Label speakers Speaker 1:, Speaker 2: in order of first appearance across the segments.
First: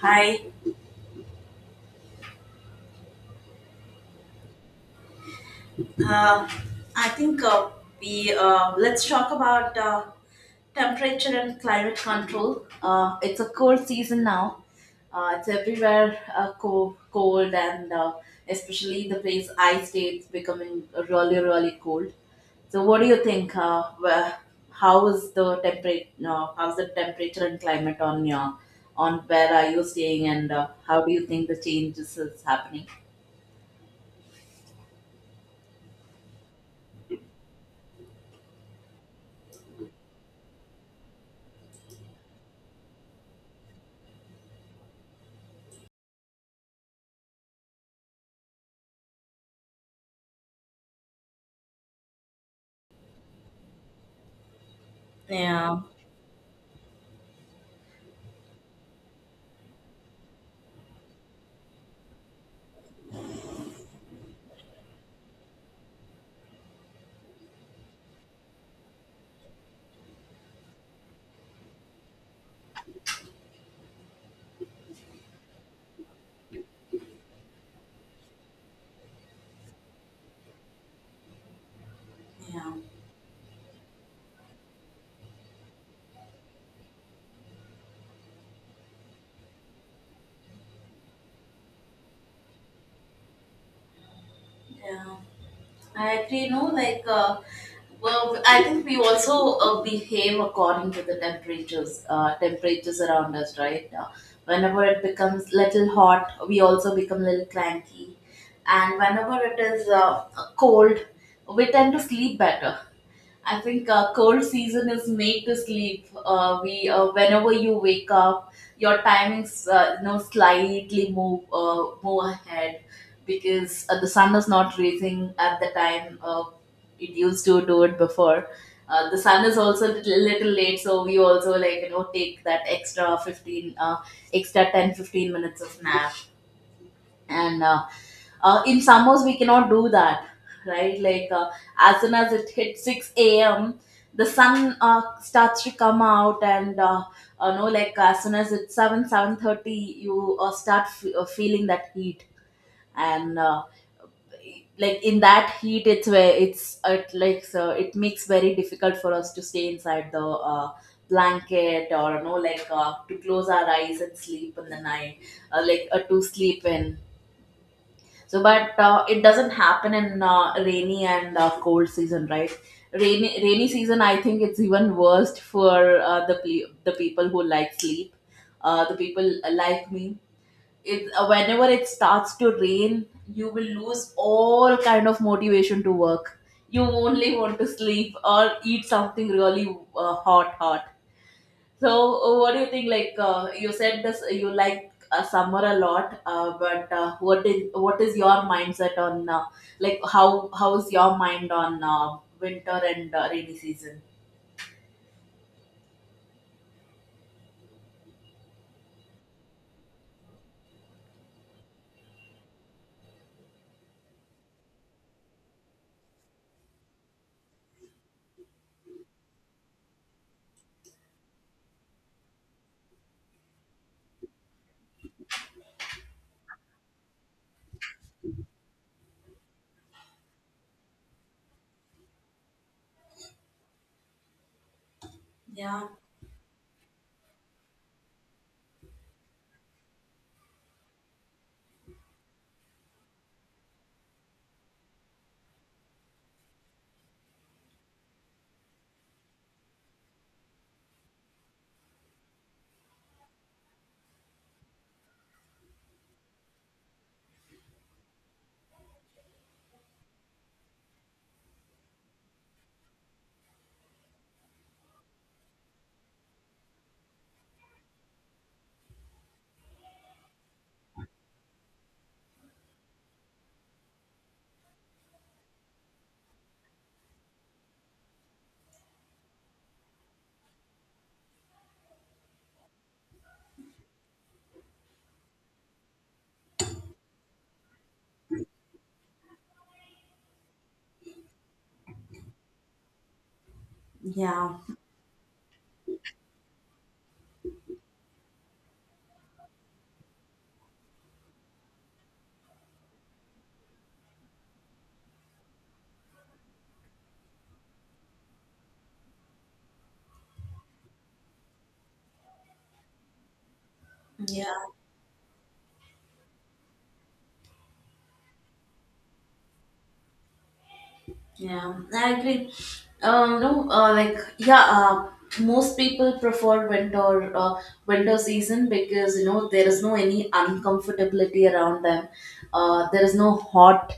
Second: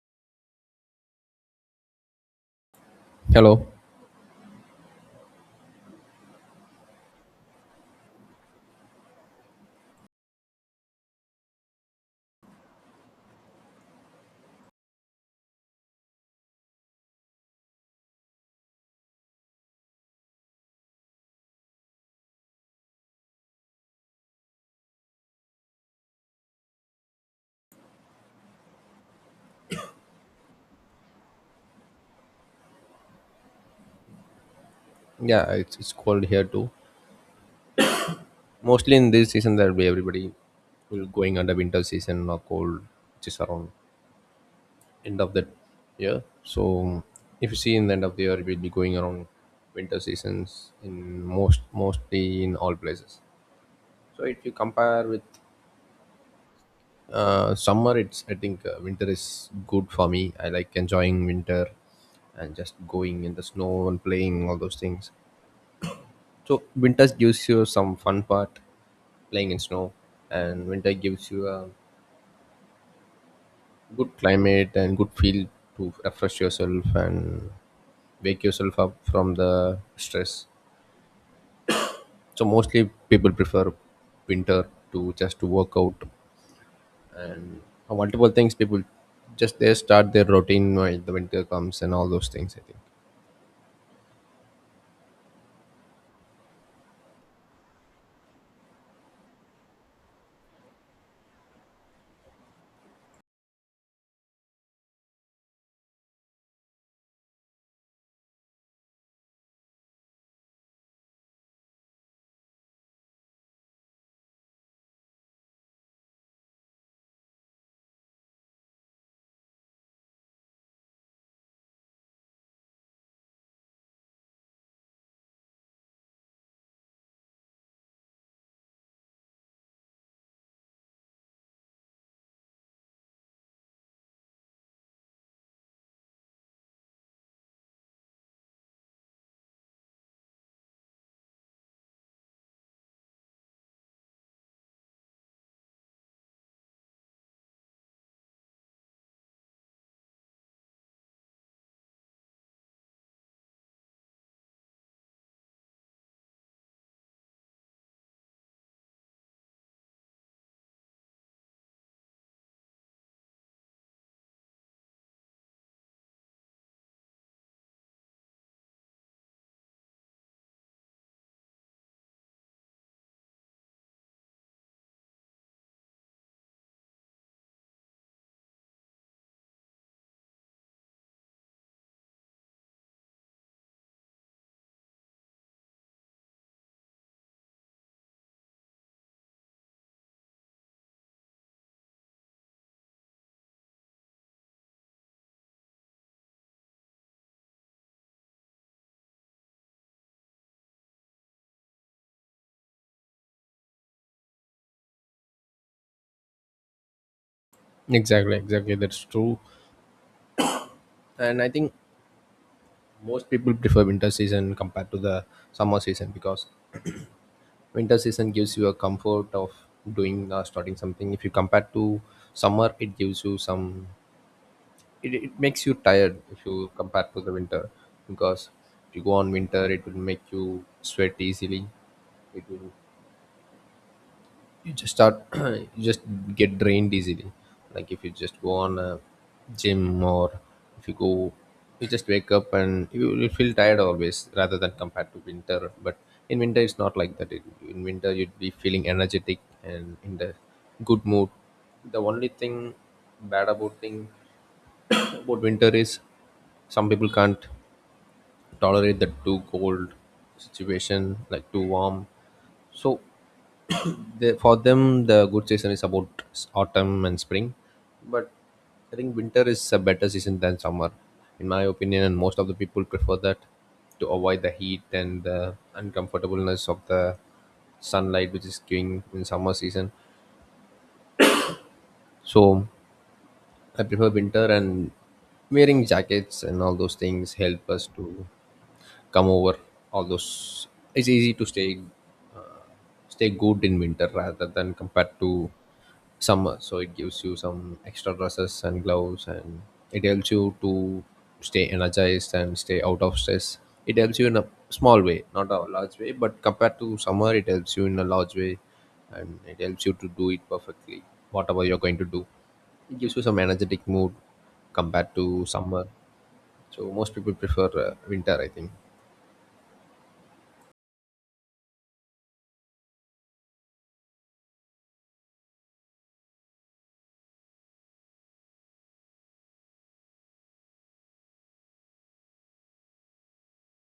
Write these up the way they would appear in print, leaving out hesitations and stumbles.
Speaker 1: Hi.
Speaker 2: Hello.
Speaker 1: Uh, I think we let's talk about temperature and climate control. It's a cold season now. It's everywhere cold, and especially the place I stay, it's becoming really, really cold. So, what do you think? How is the temperature? How's the temperature and climate on where are you staying, and how do you think the changes is happening?
Speaker 2: Yeah, it's cold here too. Mostly in this season that we everybody will going under winter season or cold, which is around end of the year. So if you see in the end of the year, it will be going around winter seasons in mostly in all places. So if you compare with
Speaker 1: Yeah.
Speaker 2: summer, it's I think winter is good for me. I like enjoying winter and just going in the snow and playing all those things. So winter gives you some fun part, playing in snow, and winter gives you a good climate and good feel to refresh yourself and wake yourself up from the stress. So
Speaker 1: Yeah.
Speaker 2: mostly people prefer winter to just to work out. Multiple things people just they start their routine while the winter comes and all those things. I think
Speaker 1: Yeah. I agree, no, like, I think we also behave according to the temperatures, temperatures around us, right? Whenever it becomes little hot, we also become little cranky, and whenever it is cold, we tend to sleep better. I think cold season is made to sleep. We whenever you wake up, your timings you know slightly move ahead because the sun is not rising at the time it used to do it before. The sun is also a little late, so we also like you know take that extra extra 10, 15 minutes of nap and in summers we cannot do that right as soon as it hits 6 a.m., the sun starts to come out and no like as soon as it's 7 7:30 you feeling that heat and like in that heat it's where it's it like so it makes very difficult for us to stay inside the uh, blanket, or no like to close our eyes and sleep in the night, to sleep in. So, but it doesn't happen in rainy and cold season, right? Rainy season, I think it's even worst for the people who like sleep, the people like me. It Whenever it starts to rain, you will lose all kind of motivation to work. You only want to sleep or eat something really hot, hot. So, what do you think? You said, this you like summer a lot, but what is your mindset on how is your mind on winter and rainy season?
Speaker 2: exactly, exactly, that's true. And I think most people prefer winter season compared to the summer season because winter season gives you a comfort of doing starting something. If you compare to summer, it gives you some it makes you tired if you compare to the winter, because if you go on winter it will make you sweat easily. It will you just start you
Speaker 1: Yeah,
Speaker 2: just get drained easily, like if you just go on a gym, or if you go you just wake up and you will feel tired always, rather than compared to winter. But in winter it's not like that. In winter you'd be feeling energetic and in the good mood. The only thing bad about winter is some people can't tolerate the too cold situation, like too warm. So they, for them the good season is about autumn and spring. But I think winter is a better season than summer in my opinion, and most of the people prefer that to avoid the heat and the uncomfortableness of the sunlight which is giving in summer season. So I prefer winter, and wearing jackets and all those things help us to come over all those. It's easy to stay good in winter rather
Speaker 1: yeah,
Speaker 2: than compared to summer. So it gives you some extra dresses and gloves, and it helps you to stay energized and stay out of stress. It helps you in a small way, not a large way, but compared to summer it helps you in a large way, and it helps you to do it perfectly, whatever you're going to do. It gives you some energetic mood
Speaker 1: yeah.
Speaker 2: compared to summer. So most people prefer winter, I think.
Speaker 1: Yeah, I agree. No, like yeah, most people prefer winter, winter season because you know there is no any uncomfortability around them. There is no hot,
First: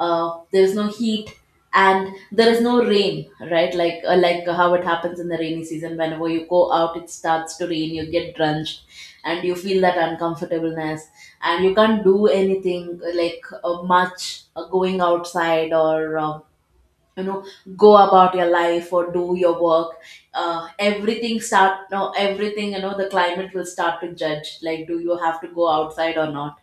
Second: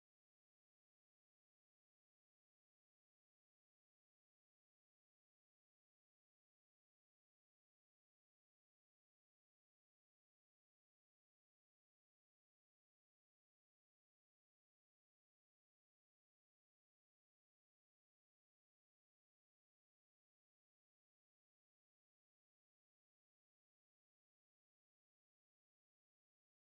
Speaker 1: there is no heat, and there is no rain. Right, like how it happens in the rainy season. Whenever you go out, it starts to rain. You get drenched, and you feel that uncomfortableness, and you can't do anything much going outside or. You know, go about your life or do your work, everything start no everything, you know, the climate will start to judge like do you have to go outside or not.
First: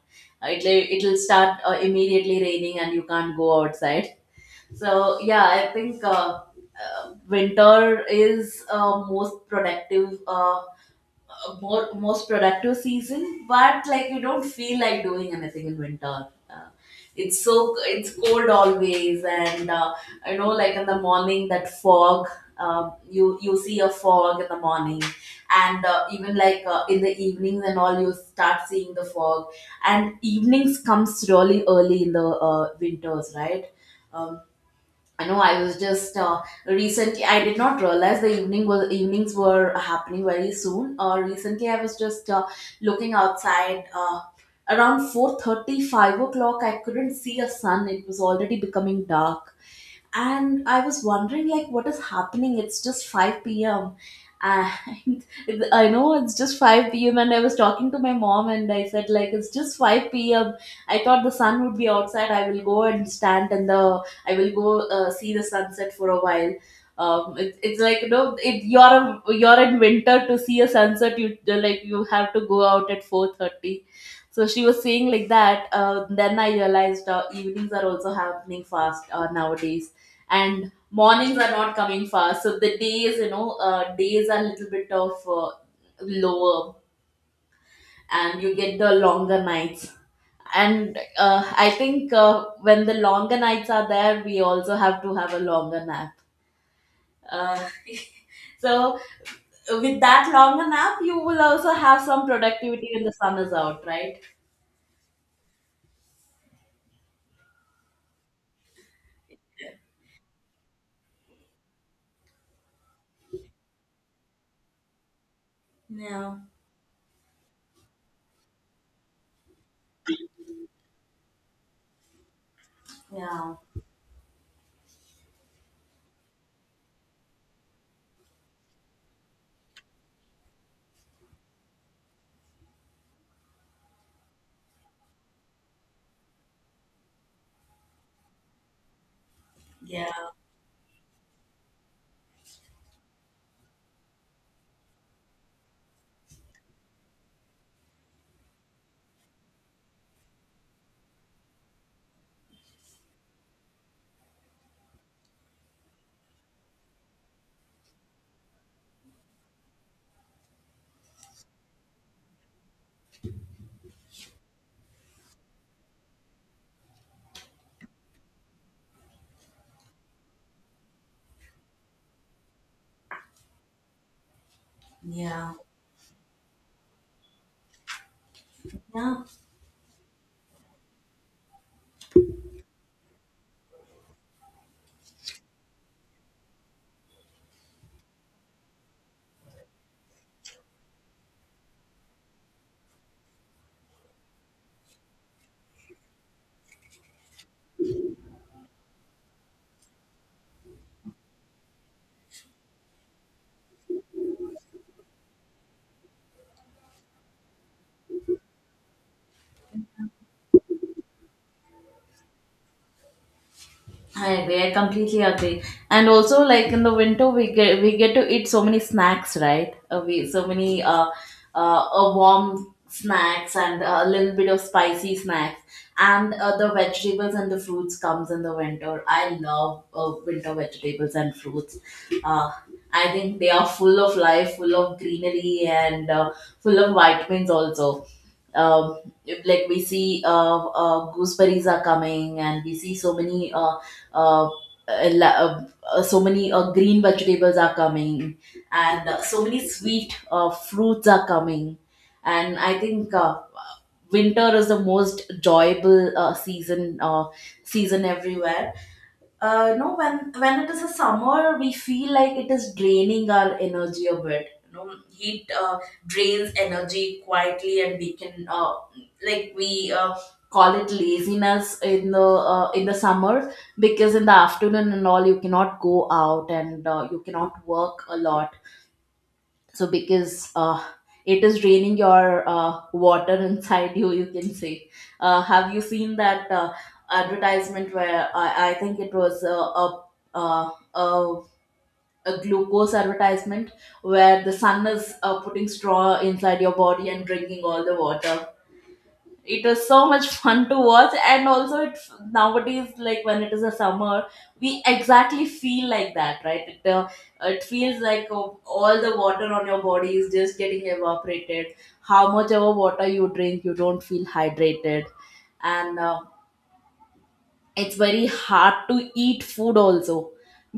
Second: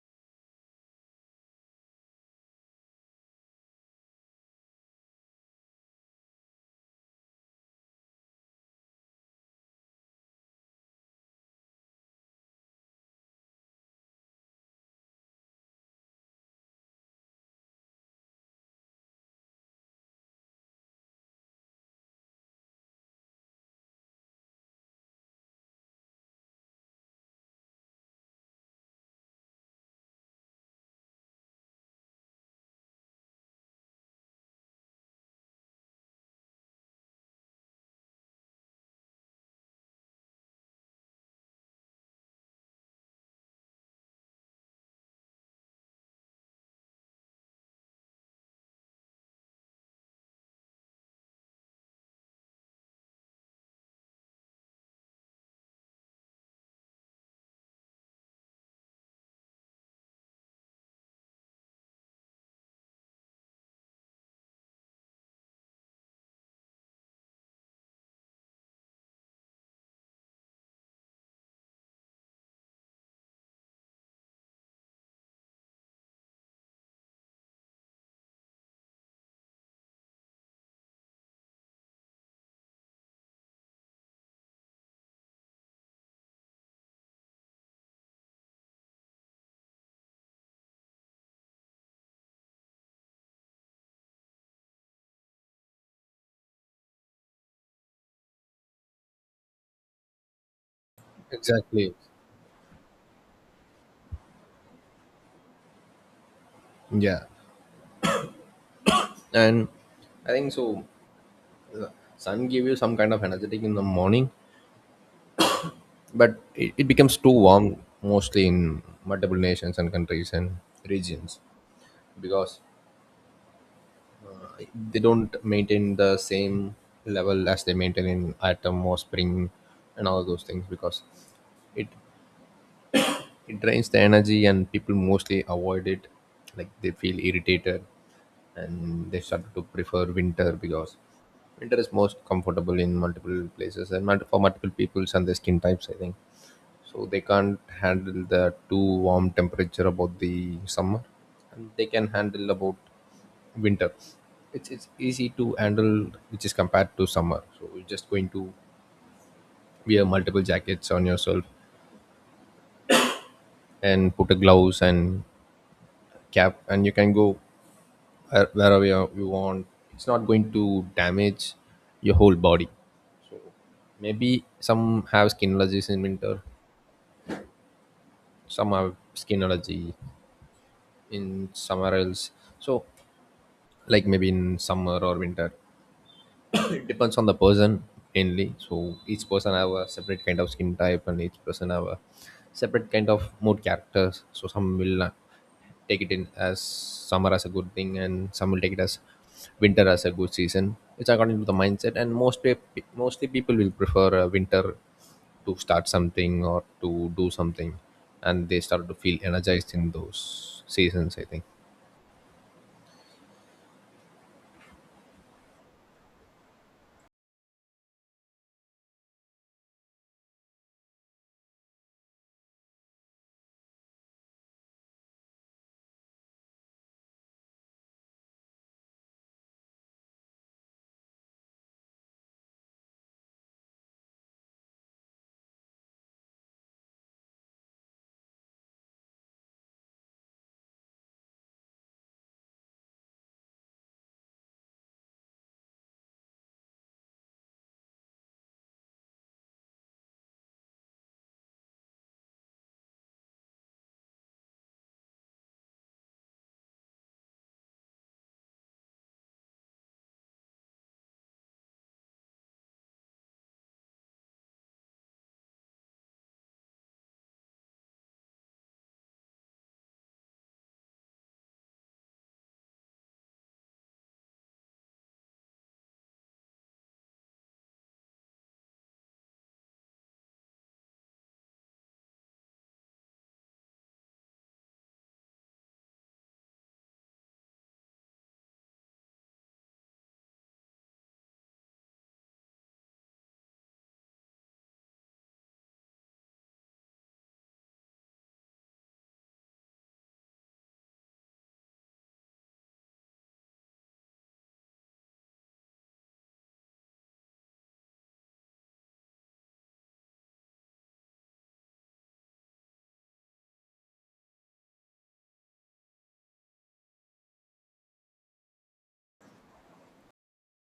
Speaker 1: It'll start immediately raining and you can't go outside. So yeah, I think uh, winter is most productive more most productive season, but like you don't feel like doing anything in winter. It's so it's cold always, and I know like in the morning that fog. You see a fog in the morning, and even like in the evenings and all, you start seeing the fog. And evenings comes really early in the winters, right? Um, I know I was just recently. I did not realize the evenings were happening very soon. Recently, I was just looking outside. Around 4:30, 5 o'clock, I couldn't see a sun. It was already becoming dark, and I was wondering like what is happening, it's just 5 p.m., and I know it's just 5 p.m., and I was talking to my mom and I said like it's just 5 p.m. I thought the sun would be outside, I will go and stand, and the I will go, see the sunset for a while. It, it's like you know it, you're in winter, to see a sunset you like you have to go out at 4:30. So she was saying like that. Then I realized evenings are also happening fast nowadays, and mornings are not coming fast. So the days, you know, days are a little bit of lower, and you get the longer nights. And I think when the longer nights are there, we also have to have a longer nap. Uh, so with that longer nap, you will also
Speaker 2: Exactly.
Speaker 1: have some productivity when the sun is out, right?
Speaker 2: Yeah. And I think so, sun give you some kind of energetic in the morning, but
Speaker 1: Yeah.
Speaker 2: it becomes too warm mostly in multiple nations and countries and regions, because
Speaker 1: Yeah.
Speaker 2: they don't maintain the same level as they maintain in autumn or spring and all those things. Because it it drains the energy, and people mostly avoid it, like they feel irritated, and they start to prefer
Speaker 1: Yeah.
Speaker 2: winter because winter is most comfortable in multiple places and for multiple peoples and their skin types, I think. So they can't handle the too warm temperature about the summer, and they can handle about winter. It's easy to handle, which is compared to summer. So you're just going to wear multiple jackets on yourself and put a gloves and cap, and you can go wherever you want. It's not going to damage your whole body. So maybe some have
Speaker 1: Yeah.
Speaker 2: skin allergies in winter, some have
Speaker 1: Yeah.
Speaker 2: skin allergy in somewhere else. So like maybe in summer or winter, it depends on the person mainly. So each person have a separate kind of skin type, and each person have a separate kind of mood characters. So some will take it in as summer as a good thing, and some will take it as winter as a good season. It's according to the mindset, and most pe mostly people will prefer winter to start something or to do something, and they start to feel energized in those seasons, I think.
Speaker 1: I agree. I completely agree. And also, like in the winter, we get to eat so many snacks, right? We so many warm snacks and a little bit of spicy snacks, and the vegetables and the fruits comes in the winter. I love winter vegetables and fruits. Uh, I think they are full of life, full of greenery, and full of vitamins also. um, like we see gooseberries are coming, and we see so many uh, uh, la- uh, so many green vegetables are coming, and so many sweet fruits are coming. And I think winter is the most enjoyable season everywhere. No when when it is a summer, we feel like it is draining our energy a bit, you know, heat drains energy quietly, and we can like we call it laziness in the summer, because in the afternoon and all you cannot go out and you cannot work a lot. So because it is draining your water inside you, you can say. Have you seen that advertisement where I think it was uh, a, a glucose advertisement where the sun is putting straw inside your body and drinking all the water? It was so much fun to watch. And also it, nowadays like when it is a summer, we exactly feel like that, right? It feels like, oh, all the water on your body is just getting evaporated. How much ever water you drink, you don't feel hydrated. And it's very hard to eat food also,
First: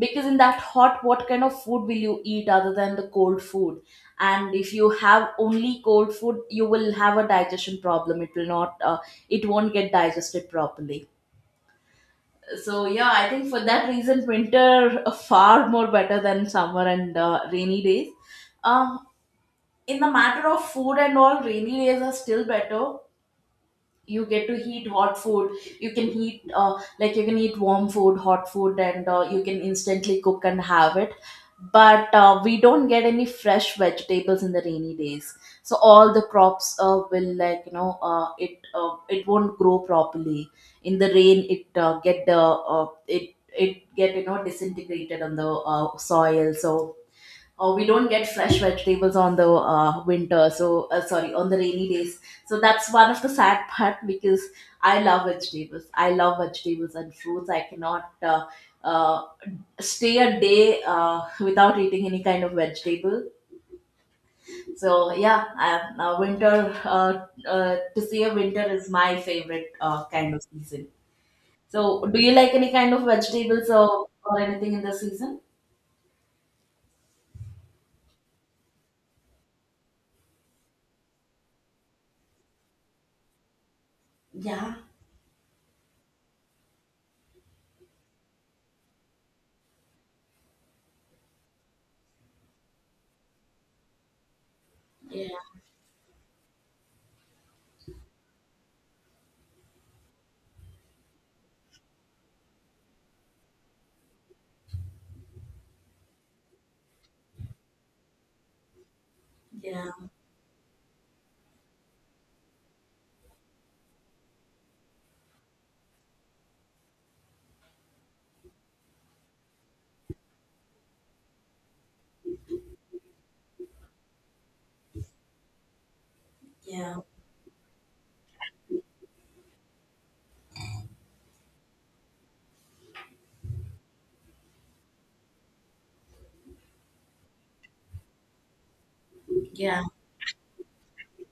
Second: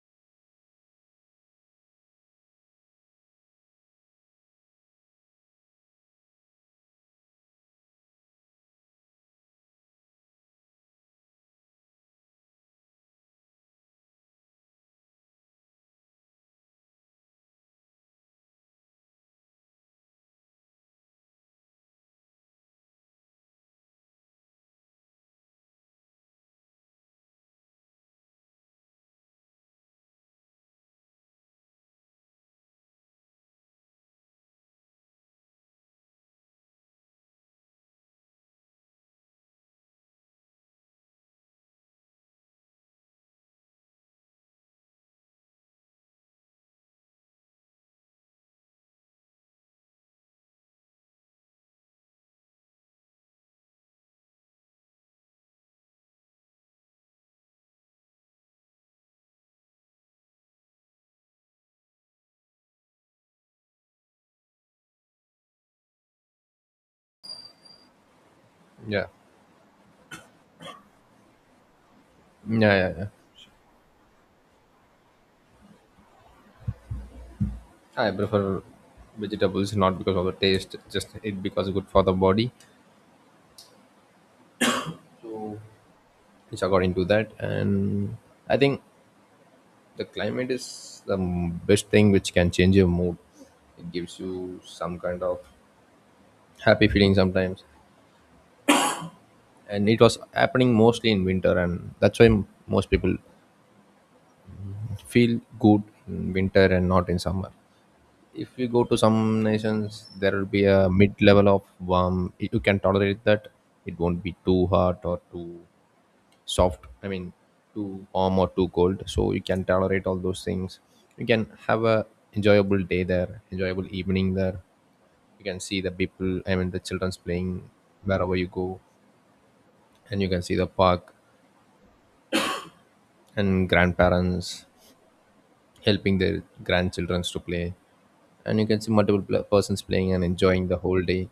Speaker 1: because in that hot, what kind of food will you eat other than the cold food? And if you have only cold food, you will have a digestion problem. It will not it won't get digested properly. So yeah, I think for that reason winter far more better than summer and rainy days. uh, in the matter of food and all, rainy days are still better. You get to heat hot food. You can heat like you can eat warm food, hot food, and you can instantly cook and have it. But we don't get any fresh vegetables in the rainy days. So all the crops will, like you know, it won't grow properly in the rain. It Get the uh, it it get, you know, disintegrated on the soil. So, or we don't get fresh vegetables on the winter, so sorry, on the rainy days. So that's one of the sad part, because I love vegetables. I love vegetables and fruits. I cannot uh, stay a day without eating any kind of vegetable. So yeah, I, winter to see a winter is
Speaker 2: Yeah.
Speaker 1: my favorite kind of season. So do you like
Speaker 2: yeah
Speaker 1: any
Speaker 2: yeah,
Speaker 1: kind of
Speaker 2: yeah.
Speaker 1: vegetables, or anything in the season?
Speaker 2: I prefer vegetables not because of the taste, just it because good for the body.
Speaker 1: Yeah,
Speaker 2: So it's according to that, and I think the climate is the best thing which can change your mood. It gives you some kind
Speaker 1: yeah,
Speaker 2: of happy feeling sometimes, and it was happening mostly in winter, and that's why most people feel good in winter and not in summer. If you go to some
Speaker 1: yeah,
Speaker 2: nations, there will be a mid level of warm. You can tolerate that. It won't be too hot or too soft, I mean too warm or too cold, so you can tolerate all those things. You can have a enjoyable day there, enjoyable evening there. You can see the people, I mean the
Speaker 1: yeah,
Speaker 2: children's playing wherever you go, and you can see the park and grandparents helping their grandchildren to play, and you can see multiple persons
Speaker 1: yeah.
Speaker 2: playing and enjoying the whole day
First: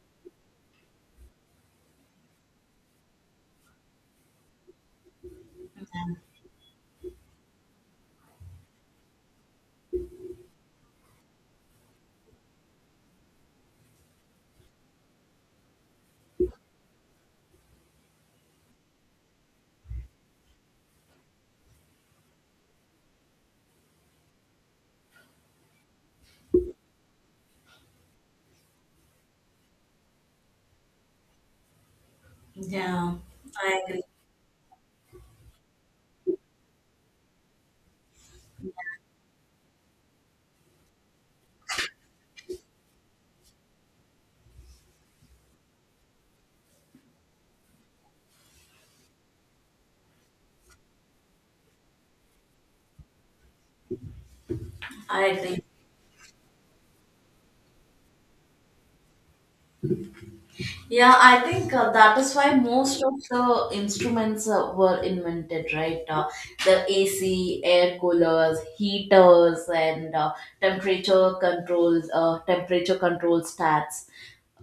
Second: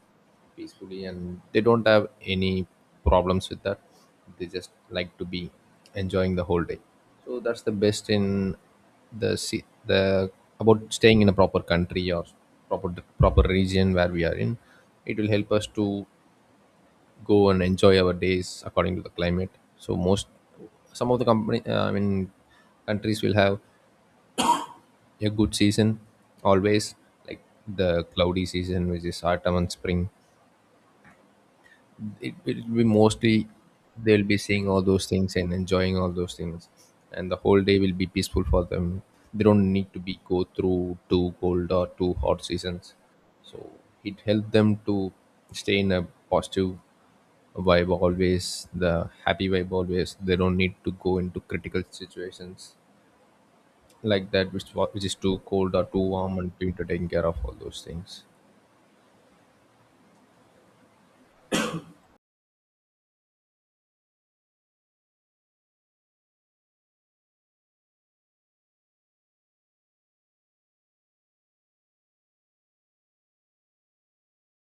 Speaker 2: peacefully, and they don't have any problems with that. They just like to be enjoying the whole day. So that's the best in the the about staying in a proper country or proper proper region where we are in. It will help us to go and enjoy our days according to the climate. So most some of the company I mean countries will have a good season always, like the cloudy season which is autumn and spring. It will be
Speaker 1: Yeah,
Speaker 2: mostly
Speaker 1: I agree.
Speaker 2: they'll be seeing all those things and enjoying all those things, and the whole day will be peaceful for them. They don't need to be go through two cold or two hot seasons. So it helped them to stay in a positive vibe always, the happy vibe always. They don't need to go into critical situations like that, which which is
Speaker 1: I
Speaker 2: too
Speaker 1: agree.
Speaker 2: cold or too warm, and we need to take care of all those things.
Speaker 1: Yeah, I think that is why most of the instruments were invented, right? The AC, air coolers, heaters, and temperature controls, temperature control stats.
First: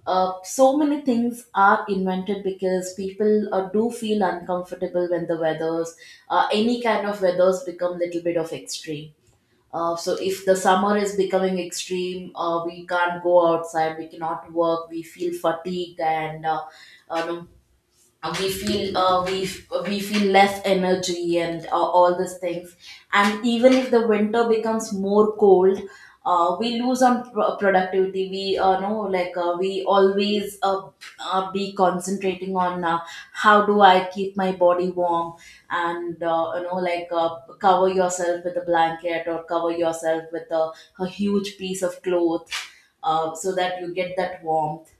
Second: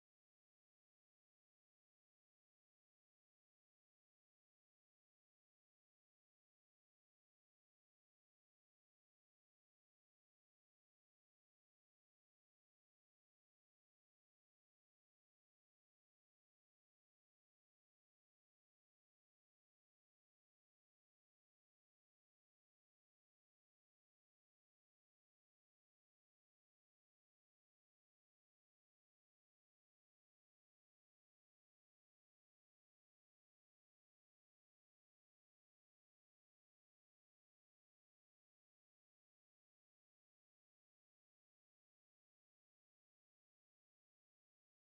Speaker 1: So many things are invented because people do feel uncomfortable when the weathers, any kind of weathers, become little bit of extreme. So if the summer is becoming extreme, we can't go outside, we cannot work, we feel fatigued and um, we feel uh, we we feel less energy, and all these things. And even if the winter becomes more cold, we lose on productivity. We know, like, we always be concentrating on, how do I keep my body warm, and you know, like, cover yourself with a blanket or cover yourself with a huge piece of cloth, so that you get that warmth.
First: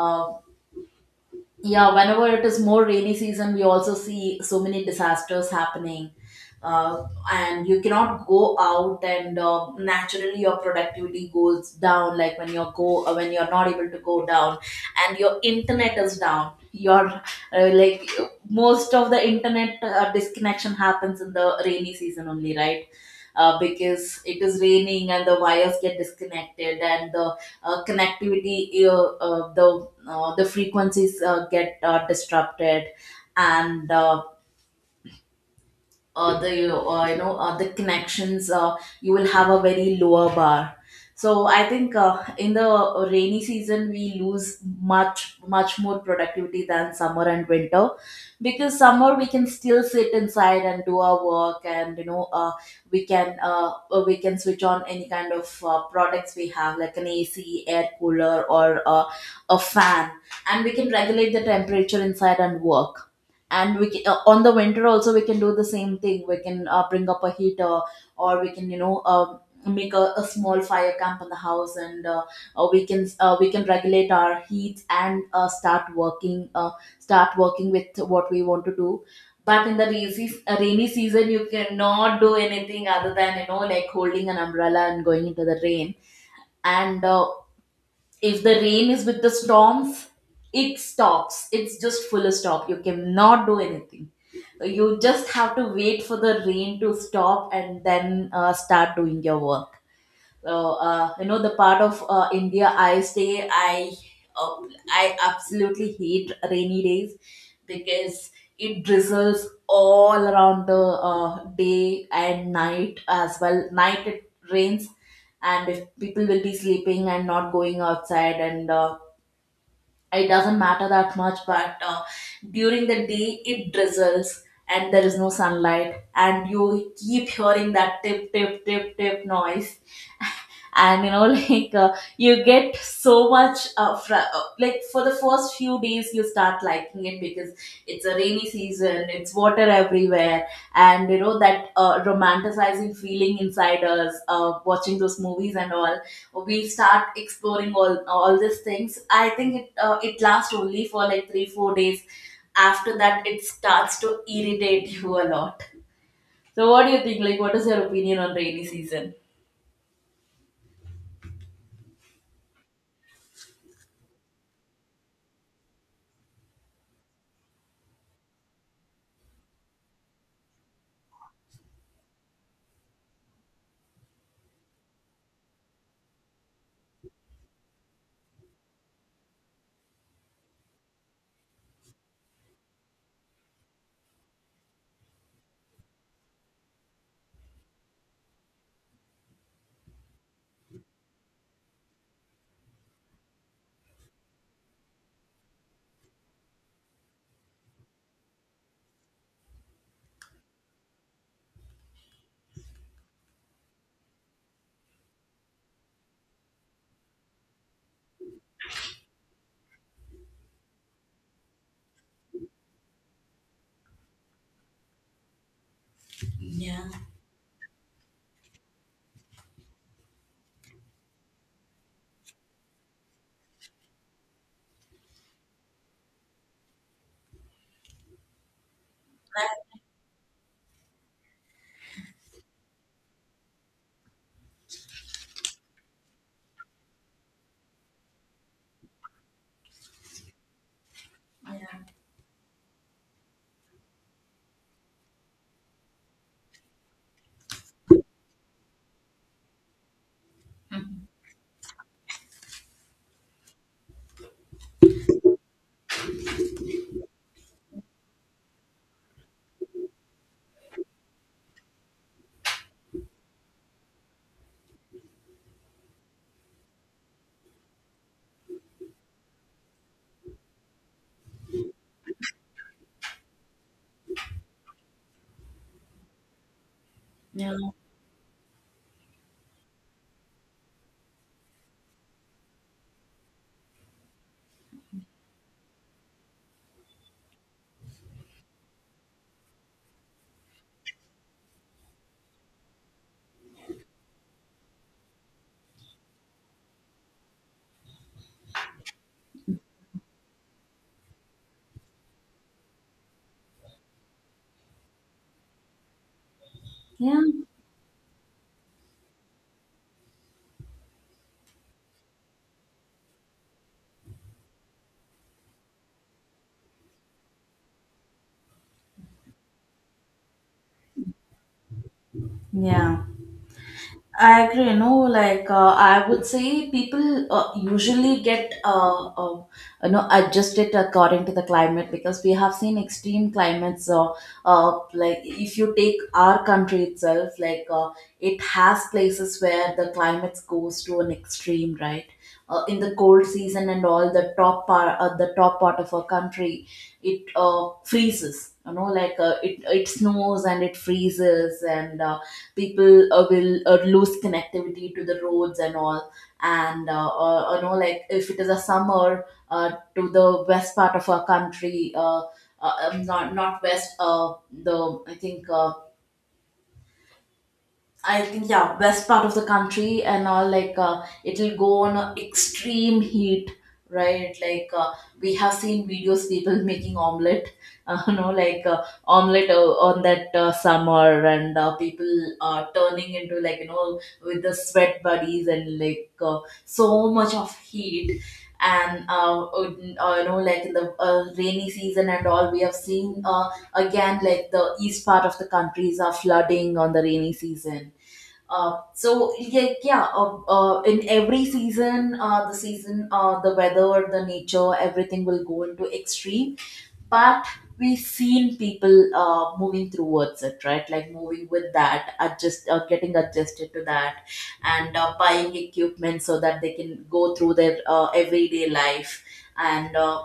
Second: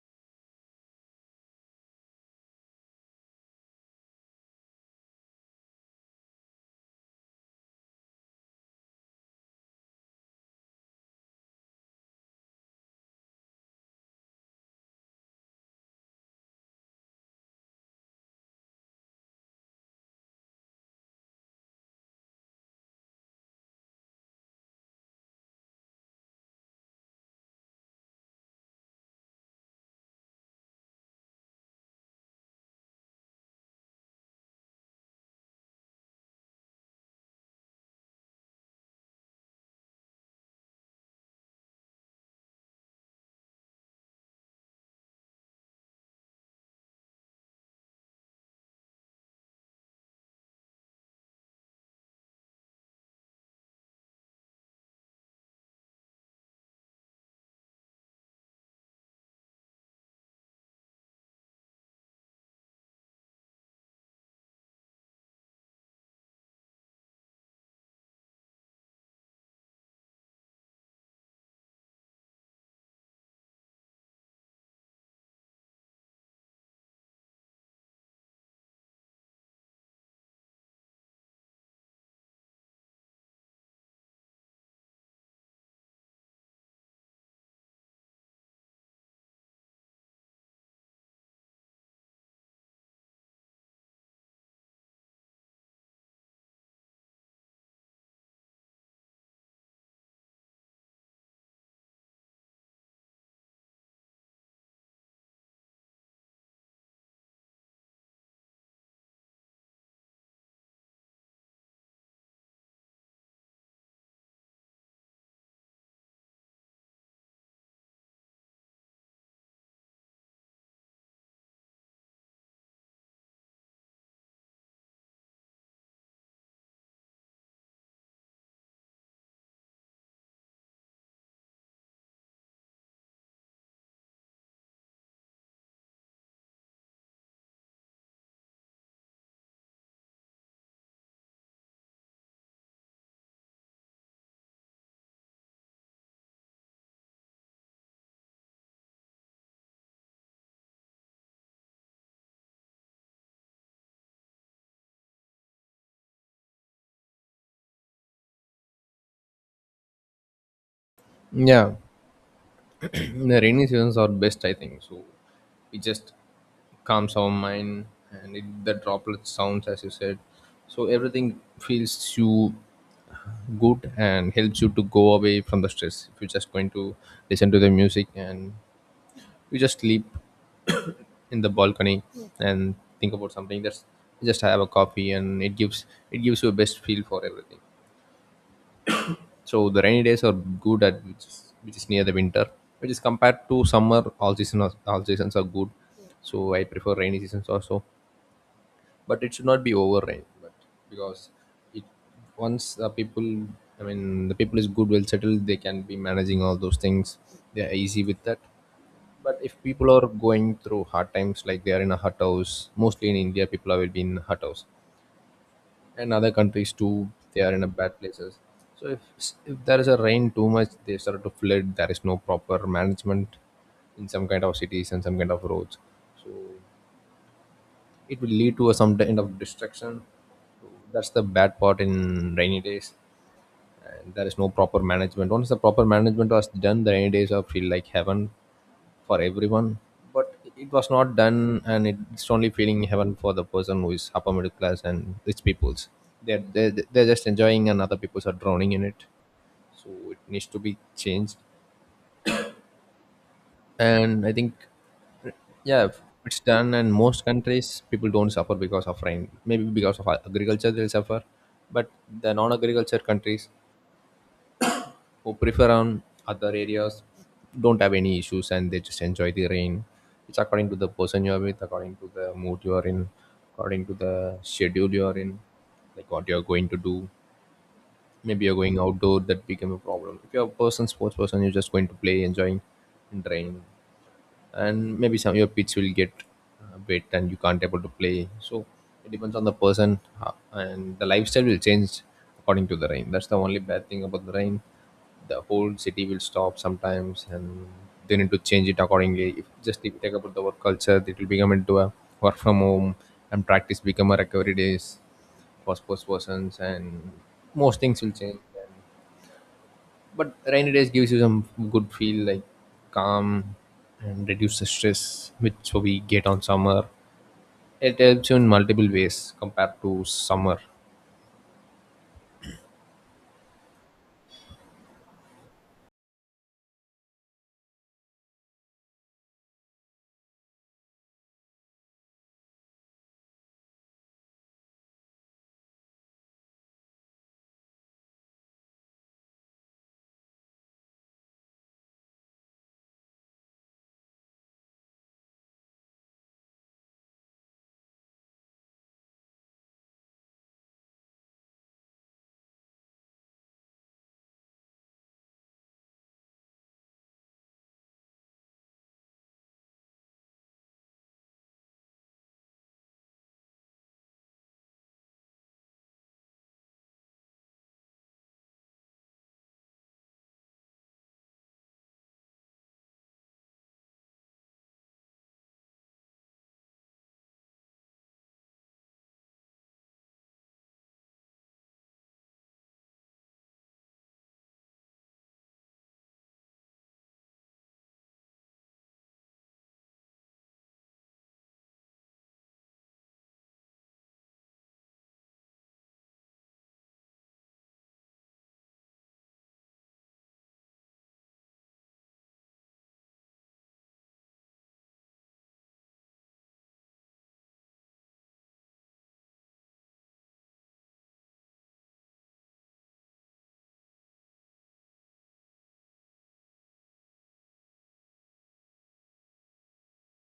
Speaker 1: Uh, yeah, whenever it is more rainy season we also see so many disasters happening, uh, and you cannot go out, and naturally your productivity goes down, like when you go when you're not able to go down, and your internet is down, your like most of the internet disconnection happens in the rainy season only, right? Because it is raining and the wires get disconnected, and the connectivity the frequencies get disrupted. And the connections, you will have a very lower bar. So I think, in the rainy season we lose much much more productivity than summer and winter, because summer we can still sit inside and do our work, and you know, we can switch on any kind of products we have, like an AC, air cooler, or a fan, and we can regulate the temperature inside and work. And we can, on the winter also we can do the same thing, we can bring up a heater, or we can, you know, make a small fire camp in the house, and we can regulate our heat and start working, start working with what we want to do. But in the rainy, rainy season, you cannot do anything other than, you know, like holding an umbrella and going into the rain. And if the rain is with the storms, it stops, it's just full stop, you cannot do anything. You just have to wait for the rain to stop, and then start doing your work. So, you know the part of India I stay, uh, I absolutely hate rainy days, because it drizzles all around the day, and night as well, night it rains. And if people will be sleeping and not going outside, and it doesn't matter that much, but during the day it drizzles, and there is no sunlight, and you keep hearing that tip tip tip tip noise. And you know like, you get so much like, for the first few days you start liking it because it's a rainy season, it's water everywhere. And you know that romanticizing feeling inside us, watching those movies and all, we start exploring all these things. I think it it lasts only for like 3 4 days. After that it starts to irritate you a lot. So what do you think, like what is your opinion on rainy season?
Speaker 2: Yeah. The rainy seasons are best, I think so. It just calms our mind, and it, the droplet sounds as you said. So everything feels you good, and helps you to go away from the stress if you're just going to listen to the music, and you just sleep in the balcony and think about something, that's just have a coffee, and it gives you a best feel for everything. So the rainy days are good at which is near the winter, which is compared to summer. All all seasons are good, so I prefer rainy seasons also. But it should not be over rain, but because it once the people, I mean the people is good, well settled, they can be managing all those things. They are easy with that. But if people are going through hard times, like they are in a hut house, mostly in India, people are will be in hut house, and other countries
Speaker 1: Yeah.
Speaker 2: too, they are in a bad places. So if there is a rain too much, they start to flood. There is no proper management in some kind of cities and some kind of roads, so it will lead to a some kind of destruction. So that's the bad part in rainy days, and there is no proper management. Once the proper management was done, the rainy days are feel like heaven for everyone, but it was not done, and
Speaker 1: Yeah.
Speaker 2: it's only feeling heaven for the person who is upper middle class and rich peoples. They're just enjoying, and other peoples are drowning in it. So it needs to be changed, and I think yeah, if it's done and most countries people don't suffer because of rain, maybe because of agriculture they'll suffer. But the non-agriculture countries who prefer on other areas don't have any issues, and they just enjoy the rain. It's according to the person you're with, according to the mood you're in, according to the schedule you're in, like what you're going to do.
Speaker 1: Yeah.
Speaker 2: Maybe you're going outdoor, that became a problem. If you're a person sports person, you're just going to play enjoying in rain, and maybe some your pitch will get wet and you can't able to play. So it depends on the person and the lifestyle will change according to the rain. That's the only bad thing about the rain. The whole city will stop sometimes, and they need to change it accordingly. If just if you take about the work culture, it will become into a work from home, and practice become a recovery days for sports persons. And
Speaker 1: Yeah,
Speaker 2: most things will change, and but rainy days gives you some good feel, like calm, and reduce the stress which we get on summer. It helps you in multiple ways compared to summer.
Speaker 1: yeah, I agree. You know, like, I would say, people usually get you know adjusted according to the climate, because we have seen extreme climates. Like if you take our country itself, like, it has places where the climate goes to an extreme, right? In the cold season and all, the top part of our country, it freezes. You know, like, it it snows and it freezes and. People will lose connectivity to the roads and all. And you know, like, if it is a summer, to the west part of our country, not not west, the, I think, I think yeah, west part of the country and all, like, it'll go on a extreme heat, right? Like, we have seen videos, people making omelet, you know, like, omelet on that summer, and people turning into, like, you know, with the sweat buddies, and like, so much of heat. And you know, like in the rainy season and all, we have seen, again like the east part of the countries are flooding on the rainy season. So yeah, yeah. In every season, the season, the weather, the nature, everything will go into extreme. But we've seen people moving towards it, right? Like moving with that, adjust, getting adjusted to that, and buying equipment so that they can go through their everyday life. And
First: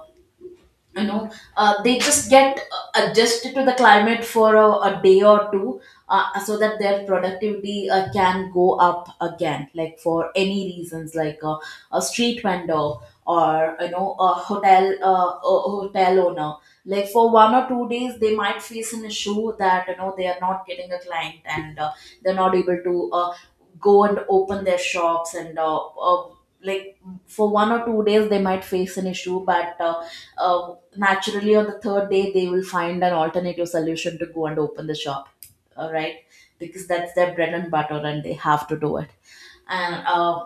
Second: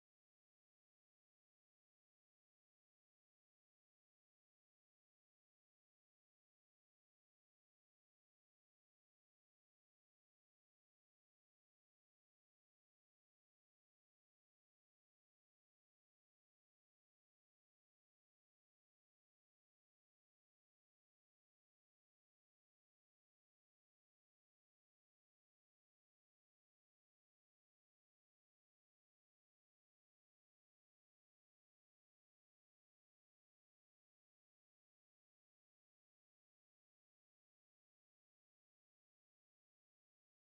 Speaker 1: you know, they just get adjusted to the climate for a day or two, so that their productivity can go up again, like for any reasons, like a street vendor, or you know, a hotel, a hotel owner. Like for 1 or 2 days they might face an issue, that you know they are not getting a client, and they're not able to go and open their shops, and like, for 1 or 2 days they might face an issue, but naturally on the third day they will find an alternative solution to go and open the shop, all right, because that's their bread and butter and they have to do it. And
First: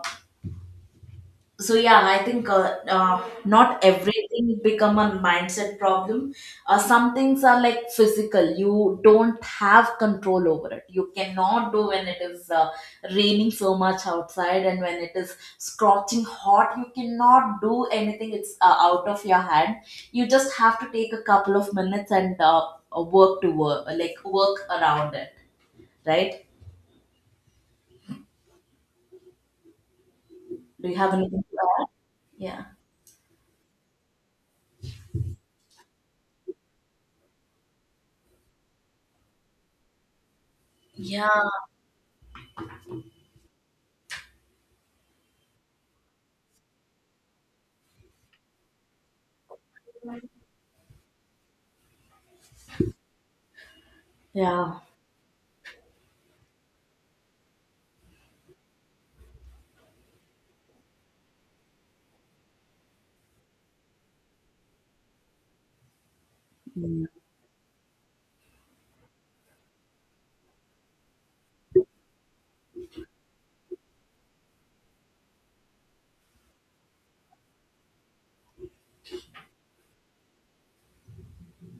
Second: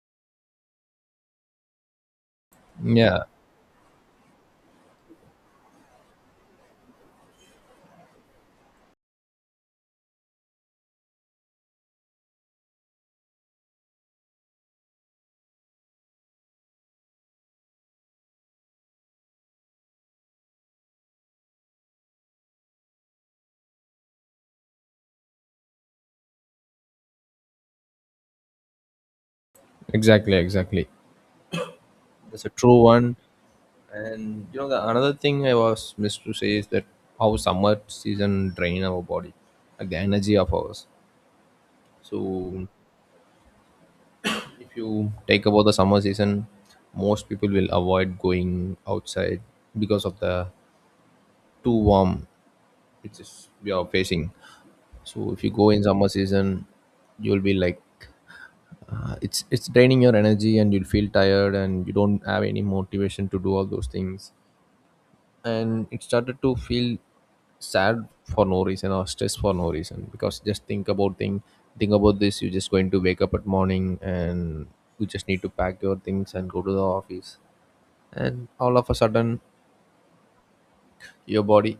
Speaker 1: so yeah, I think,
Speaker 2: Yeah,
Speaker 1: not everything become a mindset problem. Some things are like physical, you don't have control over it, you cannot do. When it is raining so much outside, and when it is scorching hot, you cannot do anything, it's out of your hand. You just have to take a couple of minutes and work to work, like work around it, right?
Speaker 2: exactly, exactly.
Speaker 1: Do you have anything to add?
Speaker 2: That's a
Speaker 1: Yeah.
Speaker 2: true one. And you know, the another thing I was missed to say is that how summer season drain our body, like the energy of ours.
Speaker 1: Yeah.
Speaker 2: So if you take about the summer season, most people will avoid going outside because of the too warm which is we are facing.
Speaker 1: Yeah,
Speaker 2: So if you go in summer season, you'll be like it's draining your energy, and you'll feel tired, and you don't have any motivation to do all those things. And it started to feel
Speaker 1: mm,
Speaker 2: sad for no reason or stressed for no reason. Because just think about this, you're just going to wake up at morning, and you just need to pack your things and go to the office, and all of a sudden your body,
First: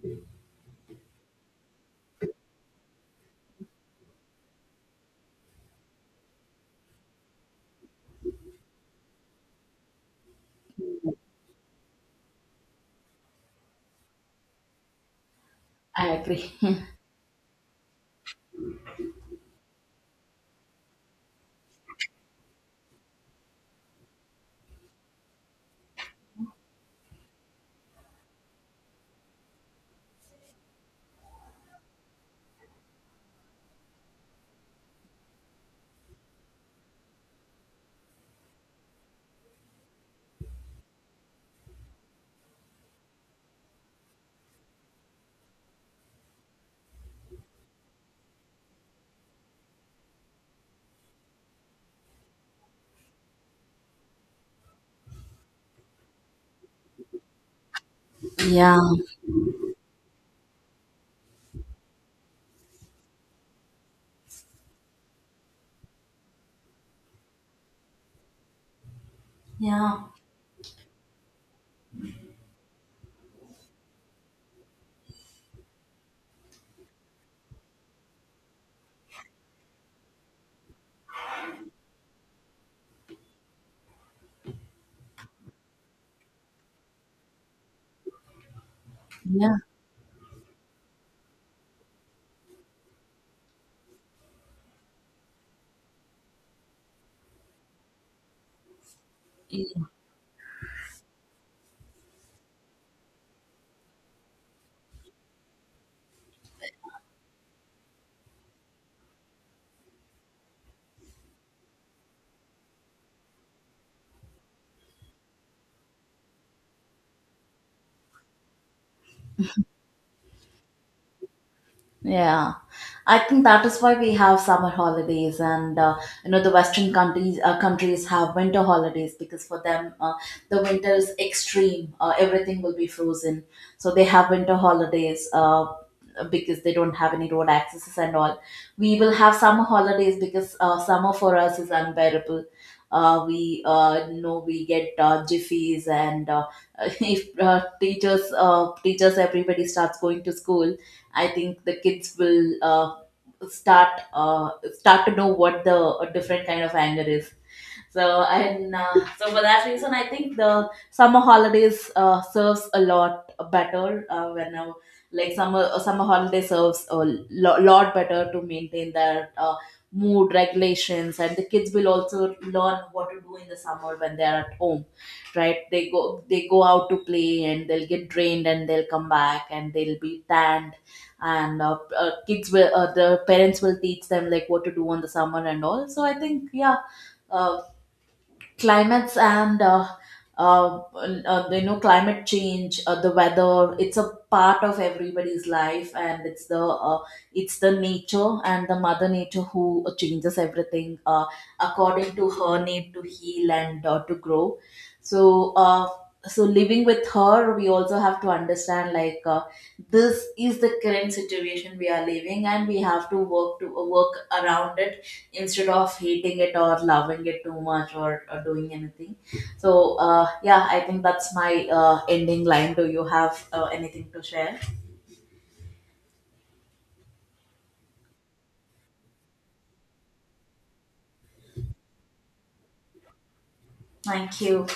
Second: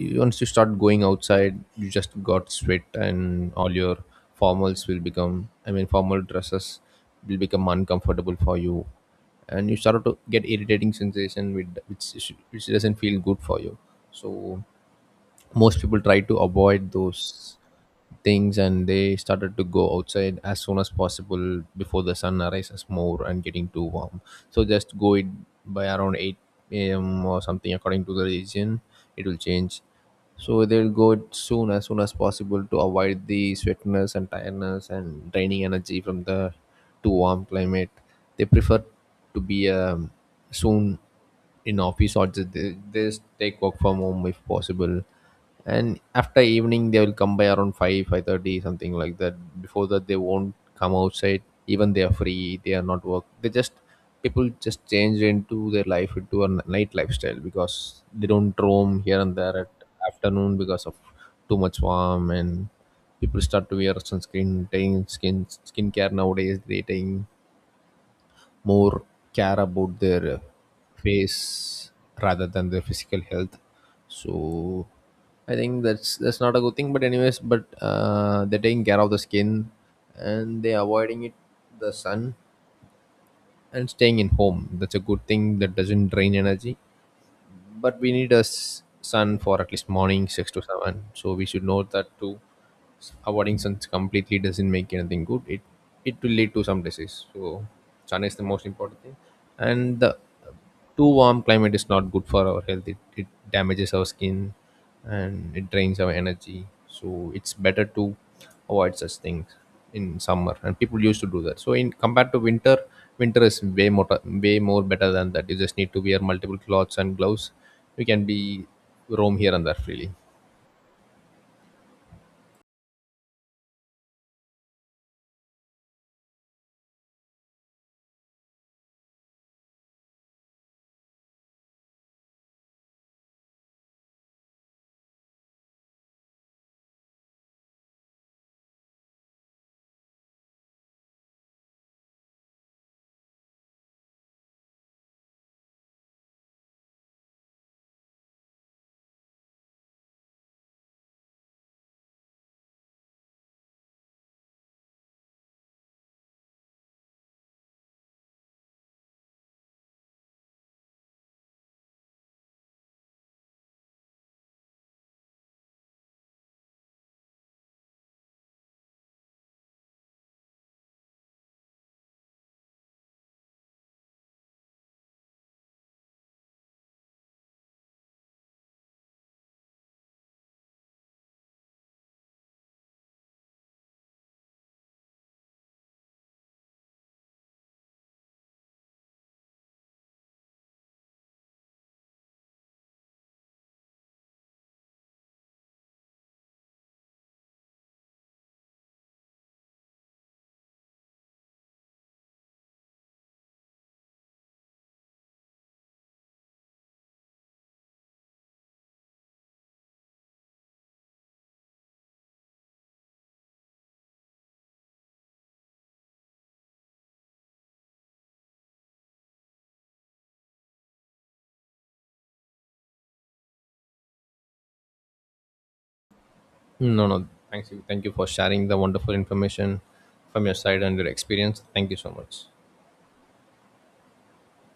Speaker 2: you- once you start going outside, you just got sweat, and all your formals will become, I mean formal dresses will become uncomfortable for you, and you start to get irritating sensation with which doesn't feel good for you. So most people
Speaker 1: I
Speaker 2: try to
Speaker 1: agree.
Speaker 2: avoid those things, and they started to go outside as soon as possible before the sun arises more and getting too warm. So just go it by around 8 a.m. or something according to the region. It will change. So they'll go it soon as possible to avoid the sweatness and tiredness and draining energy from the too warm climate. They prefer to be soon in office or just, they just take work from home if possible, and after evening they will come by around 5 5:30 something like that. Before that they won't come outside, even they are free, they are not work, they just people just change into their life into a night lifestyle, because they don't
Speaker 1: Yeah.
Speaker 2: roam here and there at afternoon because of too much warm. And people start to wear sunscreen, taking skincare. Nowadays they taking more care about
Speaker 1: Yeah.
Speaker 2: their face rather than their physical health. So I think that's not a good thing, but anyways, but they're taking care of the skin, and they're avoiding it, the sun, and staying in home. That's a good thing, that doesn't drain energy. But we need a sun for
Speaker 1: Yeah.
Speaker 2: at least morning 6 to 7, so we should know that too. Avoiding sun completely doesn't make anything good. It will lead to some disease. So sun is the most important thing, and the too warm climate is not good for our health. It damages our skin, and it drains our energy. So it's better to avoid such things in summer. And people used to do that. So in compared to winter, winter is way more better than that. You just need to wear multiple clothes and gloves. You can be roam here and there freely.
Speaker 1: Yeah, I think that is why we have summer holidays, and you know the Western countries countries have winter holidays, because for them the winter is extreme. Everything will be frozen, so they have winter holidays, because they don't have any road accesses and all. We will have summer holidays because summer for us is unbearable. We know we get jiffies, and if teachers, everybody starts going to school, I think the kids will start start to know what the different kind of anger is. So and so for that reason I think the summer holidays serves a lot better, when, like summer, summer holiday serves a lot better to maintain their mood regulations, and the kids will also learn what to do in the summer when they are at home. Right? They go, they go out to play, and they'll get drained, and they'll come back, and they'll be tanned. And kids will the parents will teach them like what to do on the summer and all. So I think yeah, uh, climates and you know, climate change, the weather, it's a part of everybody's life, and it's the nature, and the mother nature who changes everything according to her need to heal and to grow. So so living with her, we also have to understand, like, this is the current situation we are living, and we have to work around it, instead of hating it or loving it too much, or doing anything. So, yeah, I think that's my ending line. Do you have anything to share?
Speaker 2: No, no. Thanks. Thank you for sharing the wonderful information from your side and your experience. Thank you so much.
Speaker 1: Thank you.